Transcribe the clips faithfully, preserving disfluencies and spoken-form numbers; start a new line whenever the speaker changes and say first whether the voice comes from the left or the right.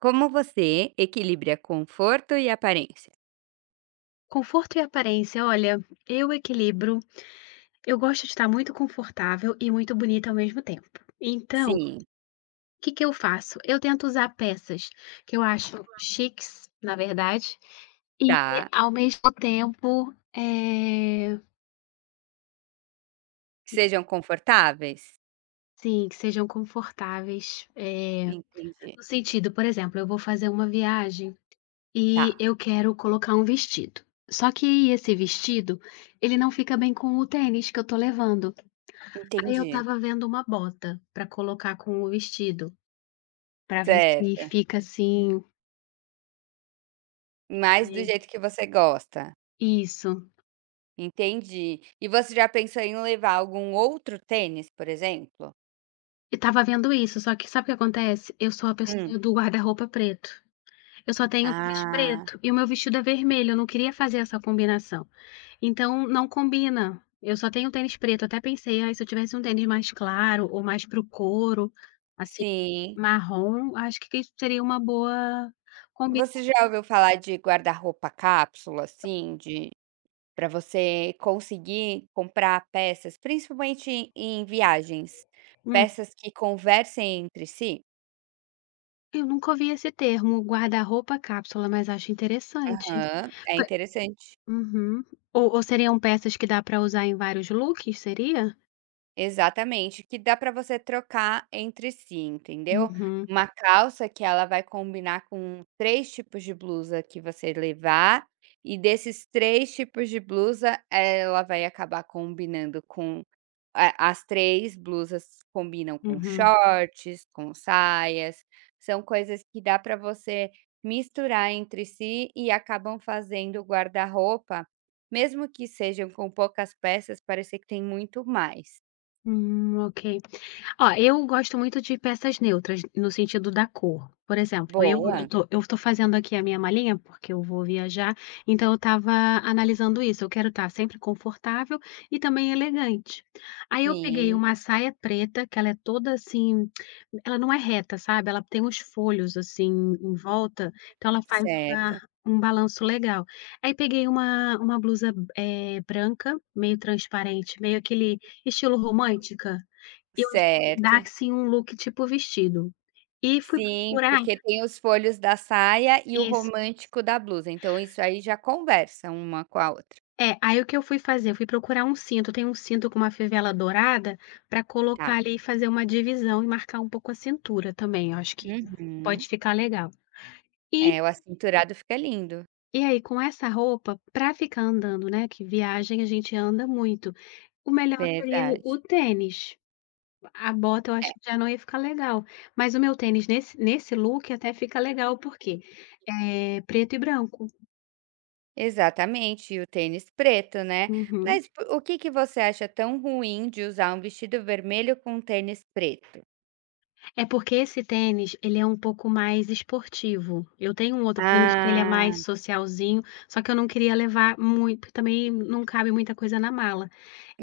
right: Como você equilibra conforto e aparência?
left: Conforto e aparência, olha, eu equilibro. Eu gosto de estar muito confortável e muito bonita ao mesmo tempo. Então, o
right: Sim,
left: que que eu faço? Eu tento usar peças que eu acho chiques, na verdade, e
right: tá.
left: ao mesmo tempo, eh,
right: Que sejam confortáveis?
left: sim, que sejam confortáveis. Eh,
right: Entendi.
left: no sentido, por exemplo, eu vou fazer uma viagem
right: Tá,
left: e eu quero colocar um vestido. Só que esse vestido, ele não fica bem com o tênis que eu tô levando. Aí eu
right: entendi.
left: estava vendo uma bota pra colocar com o vestido, pra ver se
right: Certo.
left: fica assim
right: Mais do jeito
left: eh,
right: que você gosta.
left: isso.
right: Entendi. E você já pensou em levar algum outro tênis, por exemplo?
left: E estava vendo isso, só que sabe o que acontece? Eu sou a
right: Hum.
left: pessoa do guarda-roupa preto. Eu só tenho tênis
right: Ah,
left: preto e o meu vestido é vermelho, eu não queria fazer essa combinação. Então não combina. Eu só tenho tênis preto, até pensei: "Ai, se eu tivesse um tênis mais claro ou mais para o couro, assim,
right: sim.
left: marrom, acho que seria uma boa combi".
right: Você já ouviu falar de guarda-roupa cápsula, assim, de para você conseguir comprar peças, principalmente em viagens,
left: Hum.
right: peças que conversem entre si.
left: Eu nunca ouvi esse termo, guarda-roupa cápsula, mas acho interessante.
right: Aham, é
left: Pe
right: interessante.
left: Uhum. Ou ou seriam peças que dá para usar em vários looks, seria?
right: Exatamente, que dá para você trocar entre si, entendeu.
left: Uhum,
right: Uma calça que ela vai combinar com três tipos de blusa que você levar, e desses três tipos de blusa, ela vai acabar combinando com a as três blusas combinam com
left: uhum.
right: shorts, com saias, são coisas que dá para você misturar entre si e acabam fazendo o guarda-roupa, mesmo que sejam com poucas peças, parecer que tem muito mais.
left: Hum, ok. Ó, eu gosto muito de peças neutras, no sentido da cor. Por exemplo, eu eu Uhum.
right: Boa.
left: tô eu tô fazendo aqui a minha malinha, porque eu vou viajar, então eu estava analisando isso, eu quero estar sempre confortável e também elegante. Aí eu peguei
right: Sim,
left: uma saia preta, que ela é toda assim, ela não é reta, sabe, ela tem uns folhos, assim, em volta, então ela faz uma
right: certo,
left: um balanço legal. Aí peguei uma uma blusa, eh, branca, meio transparente, meio aquele estilo romântica. Eu dar,
right: certo.
left: assim, um look tipo vestido. E fui
right: Sim,
left: procurar
right: porque tem os folhos da saia e o
left: isso.
right: romântico da blusa, então isso aí já conversa uma com a outra.
left: É, aí o que eu fui fazer? Eu fui procurar um cinto, tem um cinto com uma fivela dourada, para colocar
right: Tá.
left: ali e fazer uma divisão e marcar um pouco a cintura também, eu acho que
right: Uhum.
left: pode ficar legal.
right: É,
left: E
right: o acinturado fica lindo,
left: e aí com essa roupa, para ficar andando, né, que viagem a gente anda muito, o melhor seria o o
right: verdade.
left: tênis. A bota eu
right: É,
left: acho que já não ia ficar legal, mas o meu tênis nesse nesse look até fica legal, porque é preto e branco.
right: exatamente, e o tênis preto, né.
left: Uhum.
right: Mas po o que que você acha tão ruim de usar um vestido vermelho com um tênis preto?
left: É porque esse tênis, ele é um pouco mais esportivo. Eu tenho um outro tênis que ele é
right: Ah,
left: mais socialzinho, só que eu não queria levar muito, porque também não cabe muita coisa na mala.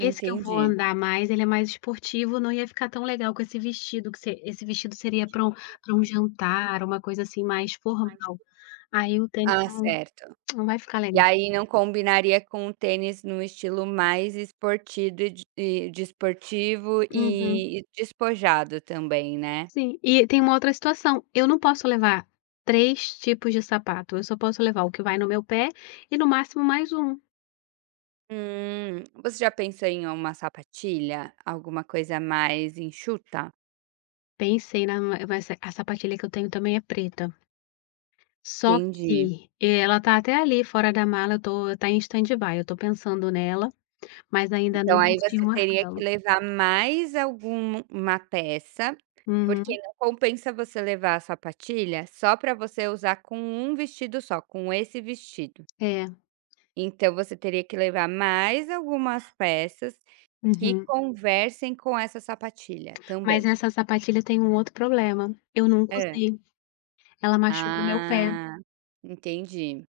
left: Esse que eu vou andar mais, ele é mais esportivo, não ia ficar tão legal com esse vestido, que se- esse vestido seria para um, para um jantar, uma coisa assim mais formal. Aí o tênis
right: Ah,
left: não,
right: certo.
left: não vai ficar
right: E
left: legal.
right: aí não combinaria com um tênis no estilo mais esportivo e de e desportivo
left: Uhum.
right: e e despojado também, né.
left: Sim, e tem uma outra situação. Eu não posso levar três tipos de sapato. Eu só posso levar o que vai no meu pé e no máximo mais um.
right: Hum, você já pensou em uma sapatilha? Alguma coisa mais enxuta?
left: Pensei na ma mas a sapatilha que eu tenho também é preta, só que
right: Entendi.
left: eh, ela tá até ali fora da mala, eu tô tá em stand-by, eu tô pensando nela, mas ainda não
right: Então aí
left: bati o
right: você teria que
left: martelo.
right: levar mais alguma peça, porque
left: Uhum,
right: não compensa você levar a sapatilha só para você usar com um vestido só, com esse vestido.
left: é,
right: Então você teria que levar mais algumas peças que
left: uhum.
right: conversem com essa sapatilha,
left: Mas
right: também.
left: essa sapatilha tem um outro problema, eu nunca
right: Hã.
left: usei, ela machuca o meu pé,
right: Ah, entendi.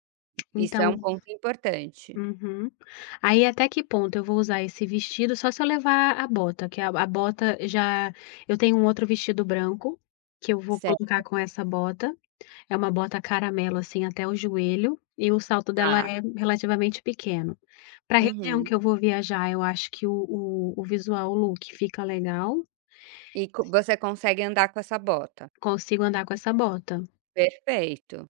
right: Isso é um
left: então.
right: ponto importante.
left: Uhum. Aí até que ponto eu vou usar esse vestido, só se eu levar a bota, que a a bota já. Eu tenho um outro vestido branco, que eu vou
right: Certo,
left: colocar com essa bota, é uma bota caramelo, assim, até o joelho e o salto dela
right: tá.
left: é relativamente pequeno. Pra região
right: Uhum.
left: que eu vou viajar, eu acho que o o o visual, o look fica legal,
right: E co você consegue andar com essa bota.
left: consigo andar com essa bota.
right: Perfeito.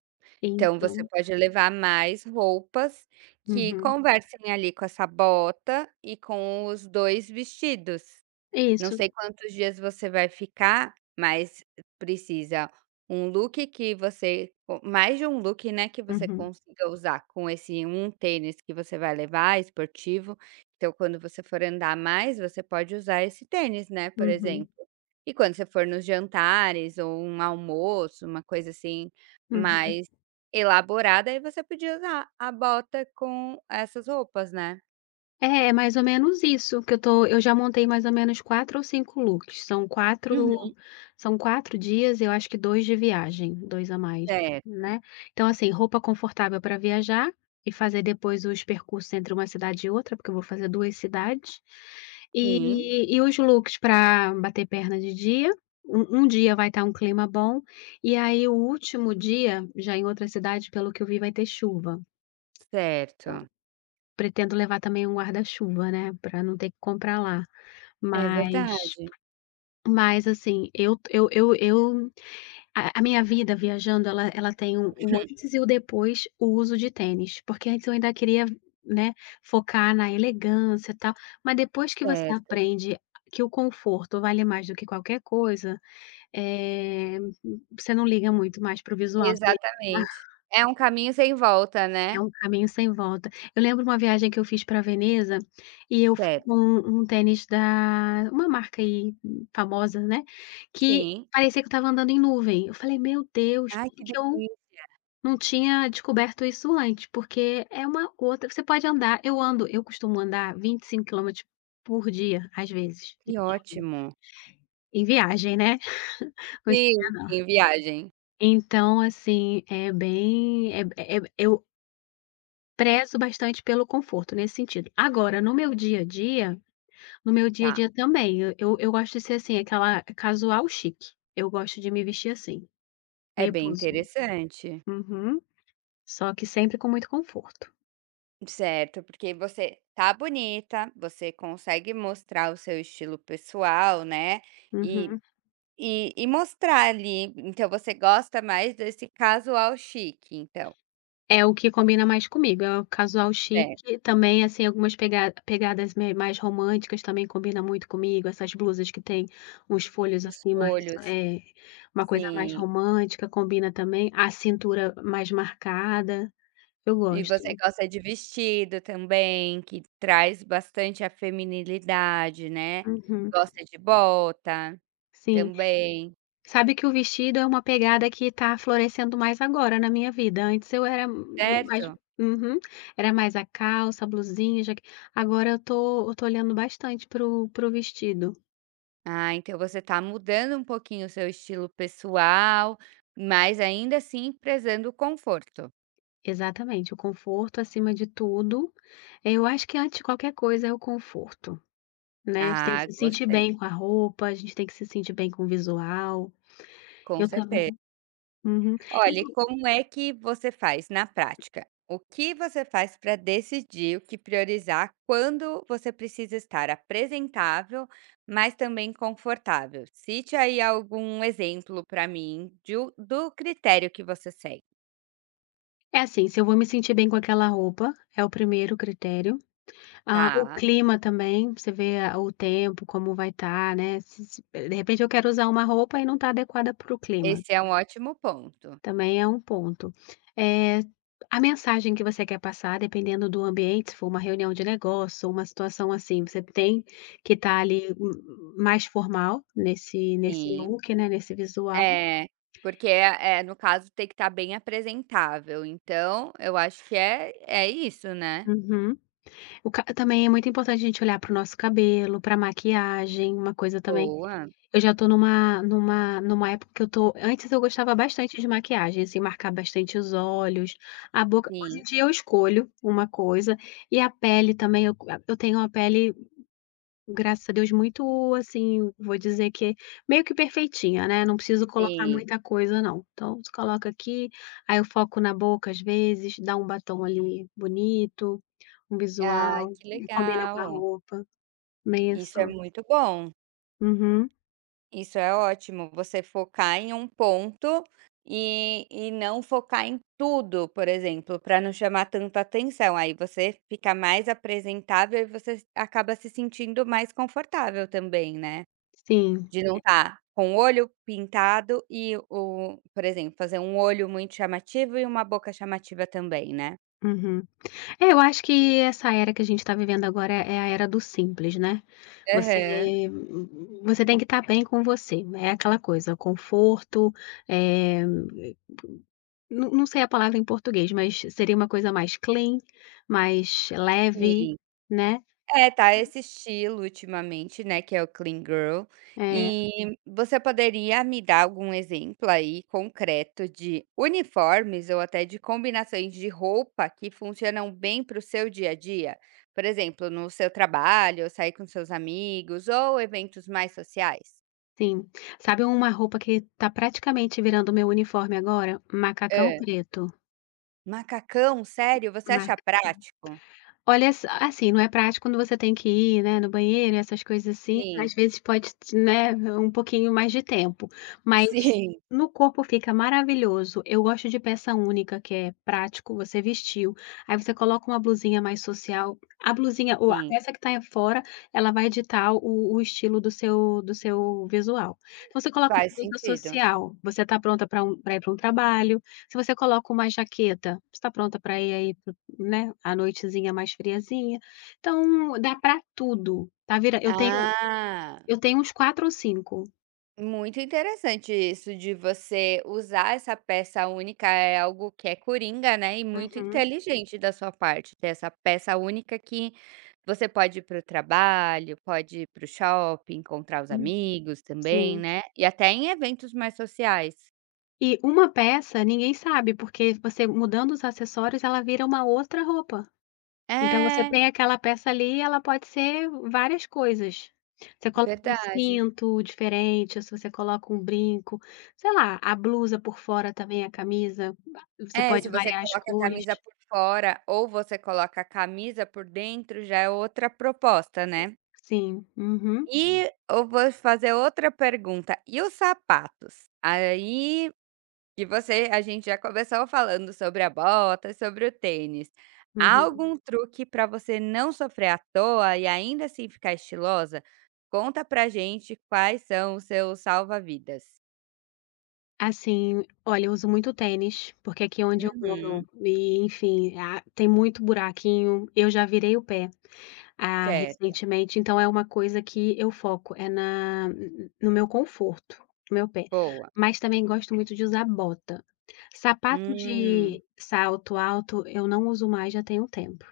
right: Então você
left: Então.
right: pode levar mais roupas que
left: Uhum.
right: conversem ali com essa bota e com os dois vestidos. Não
left: Isso.
right: sei quantos dias você vai ficar, mas precisa um look que você co mais de um look, né, que você
left: Uhum,
right: consiga usar com esse um tênis que você vai levar, esportivo. Então, quando você for andar mais, você pode usar esse tênis, né, por
left: uhum,
right: exemplo. E quando você for nos jantares ou um almoço, uma coisa assim
left: uhum.
right: mais elaborada, aí você podia usar a bota com essas roupas, né.
left: É, é mais ou menos isso que eu tô eu já montei mais ou menos quatro ou cinco looks, são
right: Uhum.
left: quatro, são quatro dias, eu acho que dois de viagem, dois a mais,
right: Certo.
left: né. Então assim, roupa confortável para viajar e fazer depois os percursos entre uma cidade e outra, porque eu vou fazer duas cidades,
right: Sim,
left: e e os looks para bater perna de dia, um um dia vai estar um clima bom, e aí o último dia, já em outra cidade, pelo que eu vi, vai ter chuva. Então
right: certo.
left: pretendo levar também um guarda-chuva, né, para não ter que comprar lá.
right: É
left: Mas
right: verdade,
left: mas assim, eu eu eu eu a a minha vida viajando ela ela tem o o antes e o depois, o uso de tênis, porque antes eu ainda queria, né, focar na elegância, tal, mas depois que você
right: certo,
left: aprende que o conforto vale mais do que qualquer coisa, eh, você não liga muito mais para o visual, você liga.
right: exatamente. É um caminho sem volta,
left: É
right: né.
left: um caminho sem volta. Eu lembro uma viagem que eu fiz para Veneza, e eu fui com
right: Certo,
left: um tênis da uma marca aí hum, famosa, né, que
right: sim.
left: parecia que eu estava andando em nuvem. Eu falei: "Meu Deus,
right: Ai
left: como
right: que
left: que eu
right: delícia,
left: não tinha descoberto isso antes?". Porque é uma outra, você pode andar eu ando eu costumo andar vinte e cinco quilômetros por dia, às vezes,
right: que ótimo.
left: em viagem, né. Mas-
right: Sim, sim, viagem.
left: Então assim, é bem é é eu prezo bastante pelo conforto, nesse sentido. Agora, no meu dia a dia, no meu dia a
right: Tá,
left: dia também, eu eu eu gosto de ser, assim, aquela casual chique. Eu gosto de me vestir assim,
right: é
left: meio
right: bem
left: posuda.
right: interessante.
left: Uhum. Só que sempre com muito conforto.
right: Certo, porque você tá bonita, você consegue mostrar o seu estilo pessoal, né, e
left: Uhum.
right: e e mostrar ali, então você gosta mais desse casual chique então.
left: É o que combina mais comigo, é o casual
right: Certo,
left: chique, também, assim, algumas pega pegadas me mais românticas também combina muito comigo, essas blusas que tem uns folhos,
right: os
left: assim, mais
right: folhos,
left: é uma coisa mais
right: sim.
left: romântica combina também, a cintura mais marcada. Eu
right: E
left: gosto.
right: você gosta de vestido também, que traz bastante a feminilidade, né.
left: Uhum.
right: Gosta de bota
left: Sim.
right: também,
left: Sabe que o vestido é uma pegada que tá florescendo mais agora na minha vida. Antes eu era me mais.
right: certo?
left: Uhum. Era mais a calça, a blusinha, jaque agora eu tô eu tô olhando bastante pro pro vestido.
right: Ah, então você tá mudando um pouquinho o seu estilo pessoal, mas ainda assim prezando o conforto.
left: Exatamente, o conforto acima de tudo. Eu acho que antes de qualquer coisa é o conforto, né. Você tem que
right: Ah,
left: se sentir
right: gostei,
left: bem com a roupa, a gente tem que se sentir bem com o visual.
right: com
left: Eu também.
right: certeza.
left: Uhum.
right: Olha, e
left: Inclu
right: como é que você faz na prática? O que você faz para decidir o que priorizar quando você precisa estar apresentável, mas também confortável? Cite aí algum exemplo para mim de o- do critério que você segue,
left: É assim, se eu vou me sentir bem com aquela roupa, é o primeiro critério. Ah, o
right: tá?
left: clima também, você vê a o tempo, como vai estar, né, se se de repente eu quero usar uma roupa e não está adequada para o clima,
right: Esse é um ótimo ponto.
left: também é um ponto. É a mensagem que você quer passar, dependendo do ambiente, se for uma reunião de negócio ou uma situação assim, você tem que estar ali m mais formal nesse nesse
right: Sim,
left: look, né, nesse visual.
right: é. Porque, é, é, no caso, tem que estar bem apresentável. Então, eu acho que é, é isso, né?
left: Uhum. O ca Também é muito importante a gente olhar para o nosso cabelo, para a maquiagem, uma coisa também.
right: Boa.
left: Eu já tô numa numa numa época que eu tô Antes eu gostava bastante de maquiagem, assim, marcar bastante os olhos, a boca.
right: Sim,
left: Hoje em dia eu escolho uma coisa e a pele também, eu eu tenho uma pele, graças a Deus, muito, assim, vou dizer que meio que perfeitinha, né, não preciso colocar
right: sim.
left: muita coisa não. Então você coloca aqui, aí eu foco na boca às vezes, dá um batom ali bonito, um
right: Ah,
left: visual,
right: que
left: e combina com a
right: legal.
left: roupa, meio
right: Isso é
left: assim.
right: muito bom,
left: Uhum,
right: isso é ótimo, você focar em um ponto e e não focar em tudo, por exemplo, para não chamar tanta atenção, aí você fica mais apresentável e você acaba se sentindo mais confortável também, né.
left: sim,
right: De não estar com o olho pintado e o por exemplo, fazer um olho muito chamativo e uma boca chamativa também, né.
left: uhum. É, eu acho que essa era que a gente está vivendo agora é é a era do simples, né. Você
right: Aham,
left: você tem que estar bem com você, é aquela coisa, conforto, eh, não não sei a palavra em português, mas seria uma coisa mais clean, mais leve,
right: sim.
left: né.
right: É, tá esse estilo ultimamente, né, que é o clean girl. Uhum.
left: É,
right: E você poderia me dar algum exemplo aí concreto de uniformes ou até de combinações de roupa que funcionam bem para o seu dia a dia? Por exemplo, no seu trabalho, ou sair com seus amigos ou eventos mais sociais?
left: sim. Sabe uma roupa que tá praticamente virando o meu uniforme agora? Macacão
right: Hã.
left: preto.
right: Macacão? Sério? Você acha
left: Macacão
right: prático?
left: Olha, ass assim, não é prático quando você tem que ir, né, no banheiro, essas coisas assim,
right: Sim,
left: às vezes pode t né, um pouquinho mais de tempo, mas
right: sim,
left: no corpo fica maravilhoso. Eu gosto de peça única, que é prático, você vestiu, aí você coloca uma blusinha mais social, a blusinha ou a
right: sim,
left: peça que tá aí fora, ela vai ditar o o estilo do seu do seu visual. Então você coloca
right: faz
left: uma blusa
right: sentido.
left: social, você tá pronta para ir para um trabalho, se você coloca uma jaqueta, você tá pronta para ir aí, né, a noitezinha mais friazinha. Então dá pra tudo, tá vira eu tenho
right: Ah.
left: eu tenho uns quatro ou cinco.
right: Muito interessante isso de você usar essa peça única, é algo que é coringa, né, e muito
left: Uhum.
right: inteligente da sua parte, ter essa peça única que você pode ir para o trabalho, pode ir para o shopping, encontrar os
left: Uhum,
right: amigos também,
left: sim.
right: né, e até em eventos mais sociais.
left: E uma peça ninguém sabe, porque você mudando os acessórios, ela vira uma outra roupa. Então você
right: É,
left: tem aquela peça ali, ela pode ser várias coisas. Você coloca um
right: verdade.
left: cinto diferente, se você coloca um brinco, sei lá, a blusa por fora também, a camisa, você
right: É, se
left: pode
right: você
left: variar as
right: coloca a
left: cores.
right: camisa por fora ou você coloca a camisa por dentro, já é outra proposta, né.
left: Sim, uhum,
right: E eu vou fazer outra pergunta, e os sapatos? Aí que você a gente já começou falando sobre a bota, sobre o tênis. Há
left: uhum.
right: algum truque para você não sofrer à toa e ainda assim ficar estilosa? Conta pra gente quais são os seus salva-vidas.
left: Assim, olha, eu uso muito tênis, porque aqui é onde eu
right: Uhum.
left: moro e enfim, ah, tem muito buraquinho, eu já virei o pé, ah,
right: Certo,
left: recentemente, então é uma coisa que eu foco, é na no meu conforto, no meu pé.
right: boa.
left: Mas também gosto muito de usar bota. Sapato
right: Hum,
left: de salto alto eu não uso mais já tem um tempo.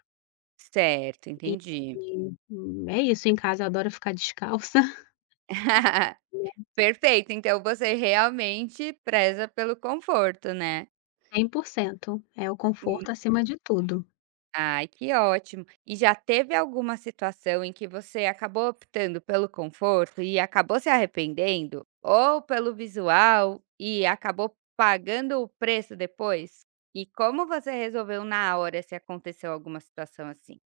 right: certo, entendi.
left: E, hum, é isso, em casa eu adoro ficar descalça, né,
right: Perfeito, então você realmente preza pelo conforto, né?
left: cem por cento, é o conforto acima de tudo.
right: Ai, que ótimo. E já teve alguma situação em que você acabou optando pelo conforto e acabou se arrependendo? Ou pelo visual e acabou pagando o preço depois? E como você resolveu na hora se aconteceu alguma situação assim?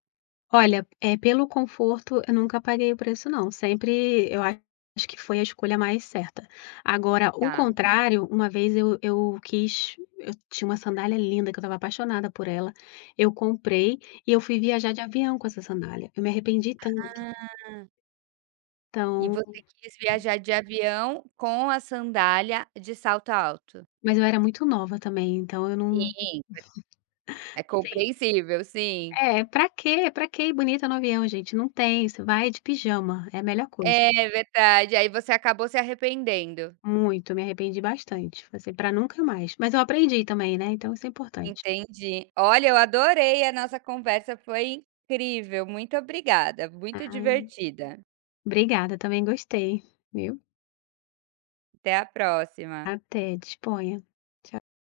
left: Olha, é pelo conforto eu nunca paguei o preço não, sempre eu a- acho que foi a escolha mais certa. Agora o
right: Tá.
left: contrário, uma vez eu eu quis eu tinha uma sandália linda que eu estava apaixonada por ela, eu comprei e eu fui viajar de avião com essa sandália, eu me arrependi tanto,
right: Ah. E
left: então,
right: você quis viajar de avião com a sandália de salto alto?
left: mas eu era muito nova também, então eu não,
right: Sim, é compreensível, sim.
left: é, pra quê? Pra quê ir bonita no avião, gente? Não tem, você vai de pijama, é a melhor coisa.
right: É verdade, aí você acabou se arrependendo.
left: Muito, me arrependi bastante, assim, para nunca mais, mas eu aprendi também, né, então isso é importante.
right: Entendi. Olha, eu adorei a nossa conversa, foi incrível. Muito obrigada, muito
left: Ai,
right: divertida.
left: obrigada, também gostei, viu.
right: Até a próxima.
left: Até, disponha. Tchau.